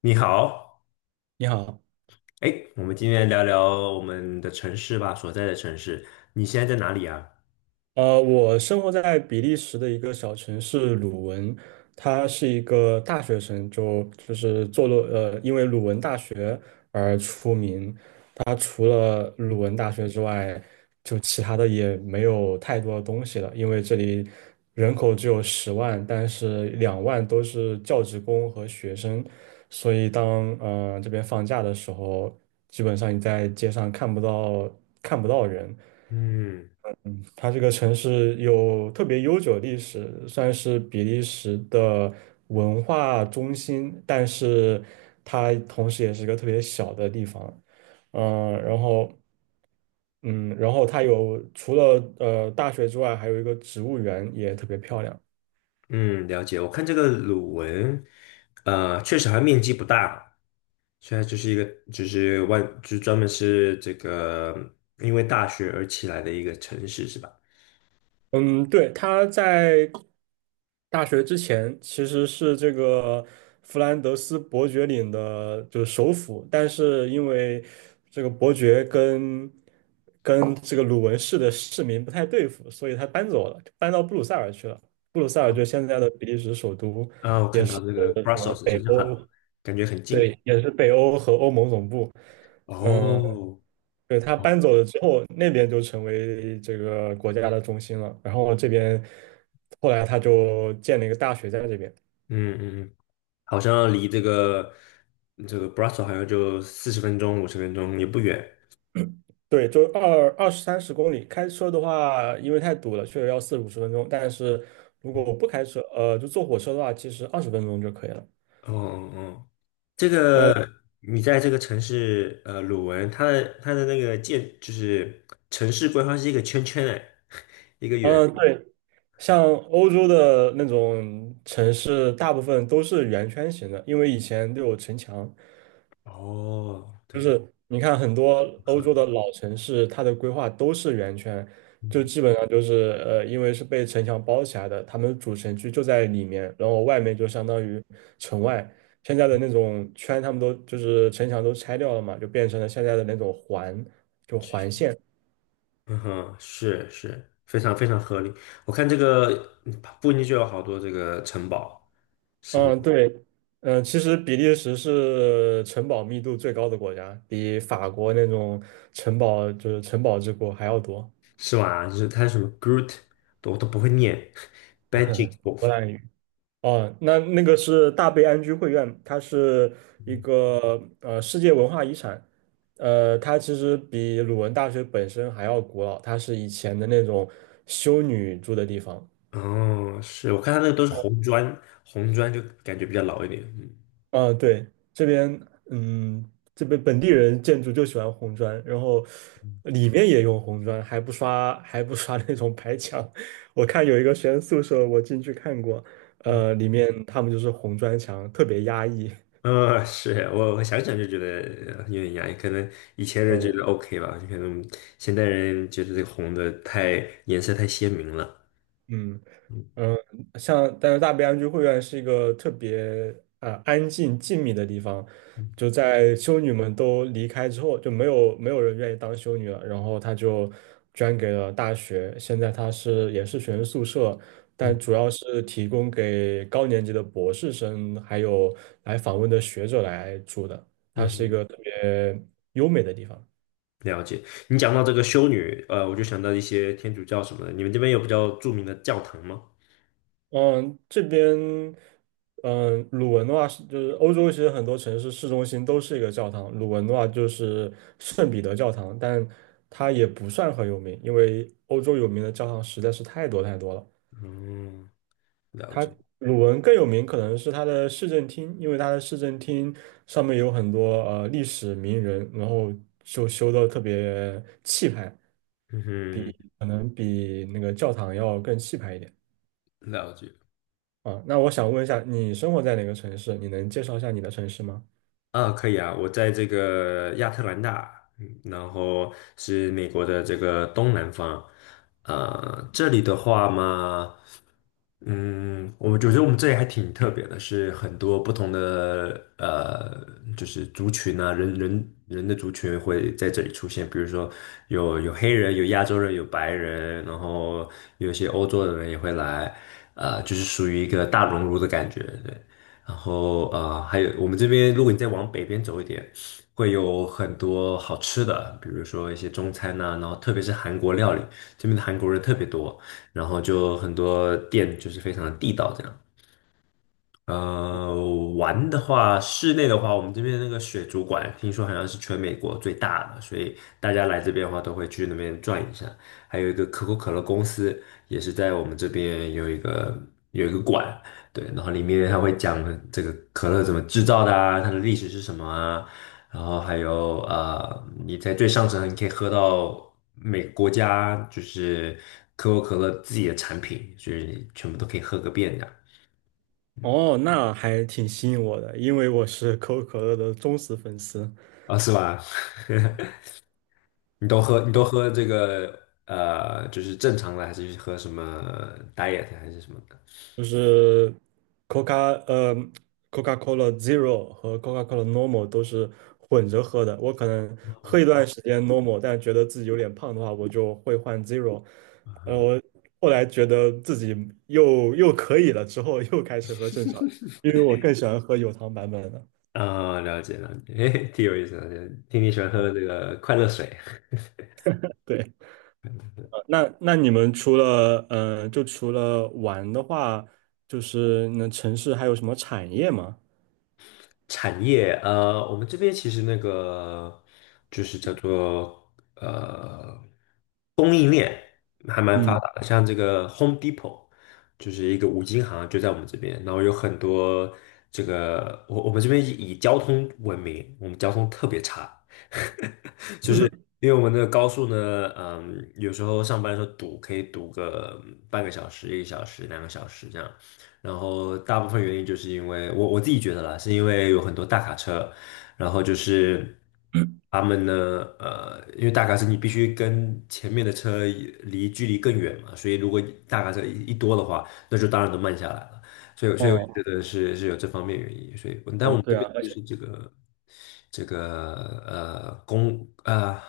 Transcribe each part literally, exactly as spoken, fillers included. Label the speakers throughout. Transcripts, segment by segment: Speaker 1: 你好，
Speaker 2: 你好。
Speaker 1: 哎，我们今天聊聊我们的城市吧，所在的城市。你现在在哪里啊？
Speaker 2: 呃，我生活在比利时的一个小城市鲁汶，它是一个大学城，就就是坐落呃，因为鲁汶大学而出名。它除了鲁文大学之外，就其他的也没有太多的东西了，因为这里人口只有十万，但是两万都是教职工和学生，所以当呃这边放假的时候，基本上你在街上看不到看不到人。
Speaker 1: 嗯
Speaker 2: 它这个城市有特别悠久的历史，算是比利时的文化中心，但是它同时也是一个特别小的地方。嗯、然后嗯，然后它有除了呃大学之外，还有一个植物园也特别漂亮。
Speaker 1: 嗯，了解。我看这个鲁文，呃，确实还面积不大，现在就是一个就是万就是专门是这个因为大学而起来的一个城市是吧？
Speaker 2: 嗯，对。他在大学之前其实是这个弗兰德斯伯爵领的，就是首府，但是因为这个伯爵跟跟这个鲁文市的市民不太对付，所以他搬走了，搬到布鲁塞尔去了。布鲁塞尔就是现在的比利时首都，
Speaker 1: 啊，我
Speaker 2: 也
Speaker 1: 看到
Speaker 2: 是
Speaker 1: 这个
Speaker 2: 什么
Speaker 1: Brussels
Speaker 2: 北
Speaker 1: 好像很
Speaker 2: 欧。
Speaker 1: 感觉很近。
Speaker 2: 对，也是北欧和欧盟总部。嗯，
Speaker 1: 哦，
Speaker 2: 对。他搬
Speaker 1: 哦
Speaker 2: 走了之后，那边就成为这个国家的中心了。然后这边后来他就建了一个大学在这边。
Speaker 1: 嗯嗯，嗯好像离这个这个 Brussels 好像就四十分钟五十分钟也不远。
Speaker 2: 对，就二二十三十公里。开车的话，因为太堵了，确实要四五十分钟。但是如果我不开车，呃，就坐火车的话，其实二十分钟就可以了。
Speaker 1: 哦哦哦，这
Speaker 2: 哦，
Speaker 1: 个你在这个城市，呃，鲁文，它的它的那个建就是城市规划是一个圈圈哎，一个圆。
Speaker 2: 嗯，对。像欧洲的那种城市，大部分都是圆圈形的，因为以前都有城墙，
Speaker 1: 哦，
Speaker 2: 就
Speaker 1: 对，
Speaker 2: 是你看很多欧
Speaker 1: 合，
Speaker 2: 洲的老城市，它的规划都是圆圈，就基本上就是呃，因为是被城墙包起来的，他们主城区就在里面，然后外面就相当于城外。现在的那种圈，他们都就是城墙都拆掉了嘛，就变成了现在的那种环。
Speaker 1: 嗯哼，是是，非常非常合理。我看这个嗯附近就有好多这个城堡，什么
Speaker 2: 嗯，对。嗯，其实比利时是城堡密度最高的国家，比法国那种城堡就是城堡之国还要多。
Speaker 1: 是吧？就是它什么 Groot，我都不会念 b a g i c w o l
Speaker 2: 荷兰哦，那那个是大悲安居会院，它是一个呃世界文化遗产，呃，它其实比鲁文大学本身还要古老，它是以前的那种修女住的地方。
Speaker 1: 哦，是我看它那个都是红砖，红砖就感觉比较老一点，
Speaker 2: 啊，对。这边嗯，这边本地人建筑就喜欢红砖，然后
Speaker 1: 嗯
Speaker 2: 里面也用红砖，还不刷还不刷那种白墙。我看有一个学生宿舍，我进去看过，
Speaker 1: 嗯。
Speaker 2: 呃，里面他们就是红砖墙，特别压抑。
Speaker 1: 呃，是我我想想就觉得呃有点压抑，可能以前人觉得
Speaker 2: 嗯
Speaker 1: OK 吧，可能现代人觉得这个红的太颜色太鲜明了。
Speaker 2: 嗯。
Speaker 1: 嗯
Speaker 2: 嗯，像但是大悲安居会院是一个特别啊呃安静静谧的地方，就在修女们都离开之后，就没有没有人愿意当修女了，然后她就捐给了大学，现在她是也是学生宿舍，但
Speaker 1: 嗯
Speaker 2: 主要是提供给高年级的博士生还有来访问的学者来住的，
Speaker 1: 嗯
Speaker 2: 它是一
Speaker 1: 嗯，
Speaker 2: 个特别优美的地方。
Speaker 1: 了解。你讲到这个修女，呃，我就想到一些天主教什么的，你们这边有比较著名的教堂吗？
Speaker 2: 嗯，这边，嗯，鲁文的话是就是欧洲，其实很多城市市中心都是一个教堂。鲁文的话就是圣彼得教堂，但它也不算很有名，因为欧洲有名的教堂实在是太多太多了。
Speaker 1: 嗯，了
Speaker 2: 它
Speaker 1: 解。
Speaker 2: 鲁文更有名可能是它的市政厅，因为它的市政厅上面有很多呃历史名人，然后就修的特别气派，
Speaker 1: 嗯哼，
Speaker 2: 可能比那个教堂要更气派一点。
Speaker 1: 了解。
Speaker 2: 啊，那我想问一下，你生活在哪个城市？你能介绍一下你的城市吗？
Speaker 1: 啊，可以啊，我在这个亚特兰大，嗯，然后是美国的这个东南方，呃，这里的话嘛，嗯，我们觉得我们这里还挺特别的，是很多不同的呃，就是族群啊，人人人的族群会在这里出现，比如说有有黑人，有亚洲人，有白人，然后有一些欧洲的人也会来，呃，就是属于一个大熔炉的感觉，对。然后啊、呃还有我们这边，如果你再往北边走一点，会有很多好吃的，比如说一些中餐呐、然后特别是韩国料理，这边的韩国人特别多，然后就很多店就是非常的地道这样。呃，玩的话，室内的话，我们这边那个水族馆，听说好像是全美国最大的，所以大家来这边的话，都会去那边转一下。还有一个可口可乐公司，也是在我们这边有一个有一个馆，对，然后里面它会讲这个可乐怎么制造的啊，它的历史是什么啊，然后还有呃，你在最上层你可以喝到每个国家就是可口可乐自己的产品，所以全部都可以喝个遍的
Speaker 2: 哦，那还挺吸引我的，因为我是 可口可乐的忠实粉丝，
Speaker 1: 啊，是吧？你都喝你都喝这个呃，就是正常的，还是喝什么 diet 还是什么的？
Speaker 2: 就是 Coca 呃 Coca-Cola Zero 和 Coca-Cola Normal 都是混着喝的。我可能喝一段时间 Normal，但觉得自己有点胖的话，我就会换 Zero。呃，我后来觉得自己又又可以了，之后又开始喝正常的，因为我更喜欢喝有糖版本的。
Speaker 1: 啊、了解了解，嘿，挺有意思的，听你喜欢喝这个快乐水。
Speaker 2: 对。那那你们除了嗯、呃就除了玩的话，就是那城市还有什么产业吗？
Speaker 1: 产业，呃，我们这边其实那个就是叫做呃供应链还蛮发
Speaker 2: 嗯。
Speaker 1: 达的，像这个 Home Depot 就是一个五金行，就在我们这边，然后有很多这个我我们这边以以交通闻名，我们交通特别差，因为我们的高速呢，嗯，有时候上班的时候堵，可以堵个嗯半个小时、一个小时、两个小时这样。然后大部分原因就是因为我我自己觉得啦，是因为有很多大卡车，然后就是他们呢，呃，因为大卡车你必须跟前面的车离距离更远嘛，所以如果大卡车一一多的话，那就当然都慢下来了。所以所以我觉
Speaker 2: 哦
Speaker 1: 得是是有这方面原因，所以但我
Speaker 2: 哦，
Speaker 1: 们这
Speaker 2: 对
Speaker 1: 边。
Speaker 2: 啊，而且
Speaker 1: 这个呃公呃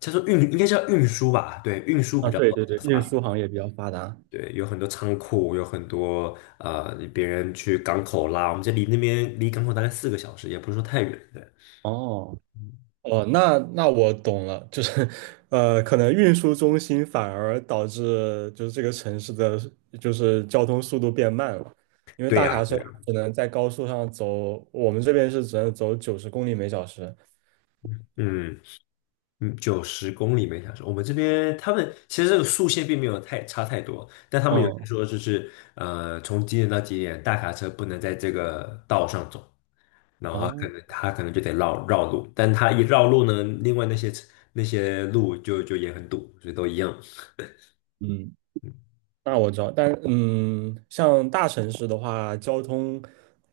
Speaker 1: 叫做运应该叫运输吧，对，运输比
Speaker 2: 啊，
Speaker 1: 较
Speaker 2: 对
Speaker 1: 发
Speaker 2: 对对，运
Speaker 1: 达，
Speaker 2: 输行业比较发达。
Speaker 1: 对，有很多仓库，有很多呃别人去港口拉，我们这离那边离港口大概四个小时，也不是说太远，对。
Speaker 2: 哦哦，那那我懂了，就是 呃，可能运输中心反而导致就是这个城市的就是交通速度变慢了，因为
Speaker 1: 对
Speaker 2: 大卡
Speaker 1: 呀，
Speaker 2: 车
Speaker 1: 对呀，
Speaker 2: 它只能在高速上走，我们这边是只能走九十公里每小时。
Speaker 1: 嗯嗯，九十公里每小时。我们这边他们其实这个速限并没有太差太多，但他们有
Speaker 2: 嗯，
Speaker 1: 说就是呃，从几点到几点，大卡车不能在这个道上走。然后他可
Speaker 2: 哦，
Speaker 1: 能他可能就得绕绕路，但他一绕路呢，另外那些那些路就就也很堵，所以都一样。
Speaker 2: 嗯。那我知道，但嗯，像大城市的话，交通，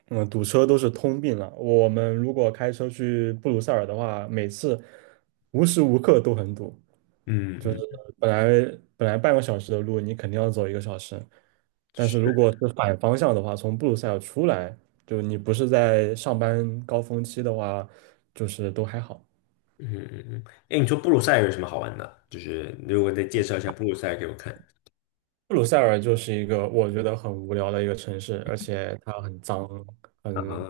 Speaker 2: 嗯，堵车都是通病了。我们如果开车去布鲁塞尔的话，每次无时无刻都很堵，
Speaker 1: 嗯
Speaker 2: 就是
Speaker 1: 嗯，
Speaker 2: 本来本来半个小时的路，你肯定要走一个小时。但是如
Speaker 1: 是，
Speaker 2: 果是反方向的话，从布鲁塞尔出来，就你不是在上班高峰期的话，就是都还好。
Speaker 1: 嗯嗯嗯。哎，你说布鲁塞尔有什么好玩的？就是如果再介绍一下布鲁塞尔给我看
Speaker 2: 布鲁塞尔就是一个我觉得很无聊的一个城市，而且它很脏。
Speaker 1: 啊，
Speaker 2: 很。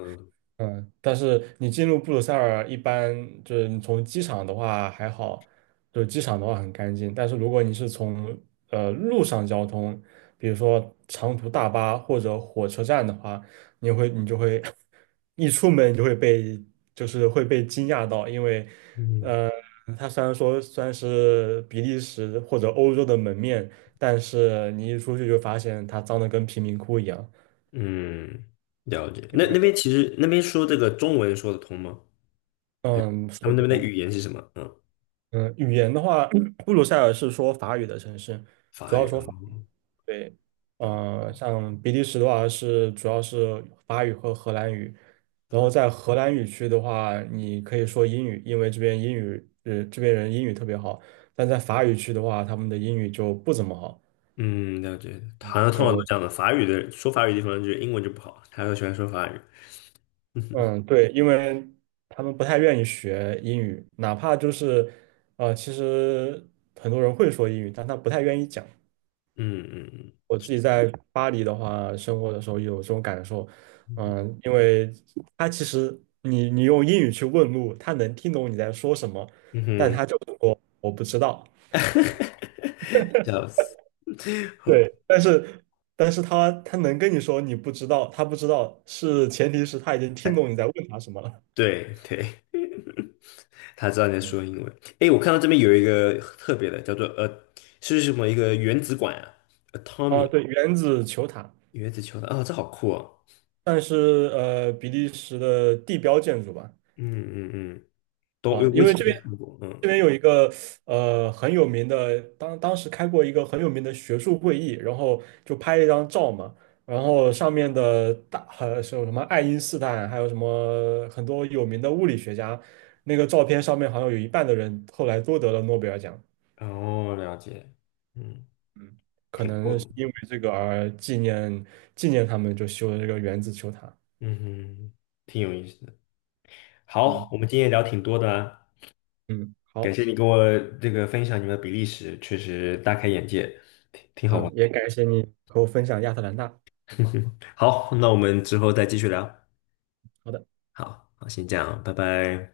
Speaker 2: 嗯，但是你进入布鲁塞尔，一般就是你从机场的话还好，就是机场的话很干净。但是如果你是从呃路上交通，比如说长途大巴或者火车站的话，你会你就会 一出门你就会被就是会被惊讶到，因为
Speaker 1: 嗯
Speaker 2: 呃，它虽然说算是比利时或者欧洲的门面，但是你一出去就发现它脏的跟贫民窟一样。
Speaker 1: 嗯，了解。那那边其实那边说这个中文说得通吗？
Speaker 2: 嗯，
Speaker 1: 他
Speaker 2: 说
Speaker 1: 们
Speaker 2: 不
Speaker 1: 那边的
Speaker 2: 通。
Speaker 1: 语言是什么？嗯，
Speaker 2: 嗯，语言的话，布鲁塞尔是说法语的城市，主
Speaker 1: 法
Speaker 2: 要
Speaker 1: 语。
Speaker 2: 说法语。对，呃，像比利时的话是主要是法语和荷兰语，然后在荷兰语区的话，你可以说英语，因为这边英语，呃，这边人英语特别好，但在法语区的话，他们的英语就不怎么好。
Speaker 1: 嗯，了解。
Speaker 2: 嗯
Speaker 1: 好像通常都
Speaker 2: 就
Speaker 1: 这样的，法语的说法语的地方就是英文就不好，他都喜欢说法语。嗯
Speaker 2: 嗯，对，因为他们不太愿意学英语，哪怕就是，呃，其实很多人会说英语，但他不太愿意讲。
Speaker 1: 嗯嗯嗯
Speaker 2: 我自己在巴黎的话，生活的时候有这种感受，嗯，因为他其实你你用英语去问路，他能听懂你在说什么，
Speaker 1: 嗯
Speaker 2: 但
Speaker 1: 哼。
Speaker 2: 他就说我不知道。
Speaker 1: 哈哈，笑死！好，
Speaker 2: 对，但是但是他他能跟你说你不知道，他不知道是前提是他已经听
Speaker 1: 哎
Speaker 2: 懂你在问他什么了。
Speaker 1: 对对，他知道你在说英文。哎，我看到这边有一个特别的，叫做呃，是什么一个原子管啊
Speaker 2: 啊，
Speaker 1: ？Atomic
Speaker 2: 对，原子球塔，
Speaker 1: 原子球的啊、哦这好酷哦！
Speaker 2: 算是呃比利时的地标建筑吧。
Speaker 1: 嗯嗯嗯，都
Speaker 2: 啊，
Speaker 1: 我
Speaker 2: 因
Speaker 1: 以
Speaker 2: 为
Speaker 1: 前
Speaker 2: 这
Speaker 1: 没
Speaker 2: 边
Speaker 1: 看过，
Speaker 2: 这
Speaker 1: 嗯，
Speaker 2: 边有一个呃很有名的，当当时开过一个很有名的学术会议，然后就拍了一张照嘛，然后上面的大呃是有什么爱因斯坦，还有什么很多有名的物理学家，那个照片上面好像有一半的人后来都得了诺贝尔奖。
Speaker 1: 哦，了解，嗯，
Speaker 2: 嗯，可
Speaker 1: 挺酷
Speaker 2: 能是
Speaker 1: 的，
Speaker 2: 因为这个而纪念纪念他们，就修了这个原子球塔。
Speaker 1: 嗯哼，挺有意思的。好，
Speaker 2: 嗯，
Speaker 1: 我们今天聊挺多的啊，
Speaker 2: 嗯，
Speaker 1: 感
Speaker 2: 好，
Speaker 1: 谢你跟我这个分享你们的比利时，确实大开眼界。
Speaker 2: 嗯，也感谢你和我分享亚特兰大。
Speaker 1: 好，那我们之后再继续聊。
Speaker 2: 好的。
Speaker 1: 好好，先这样，拜拜。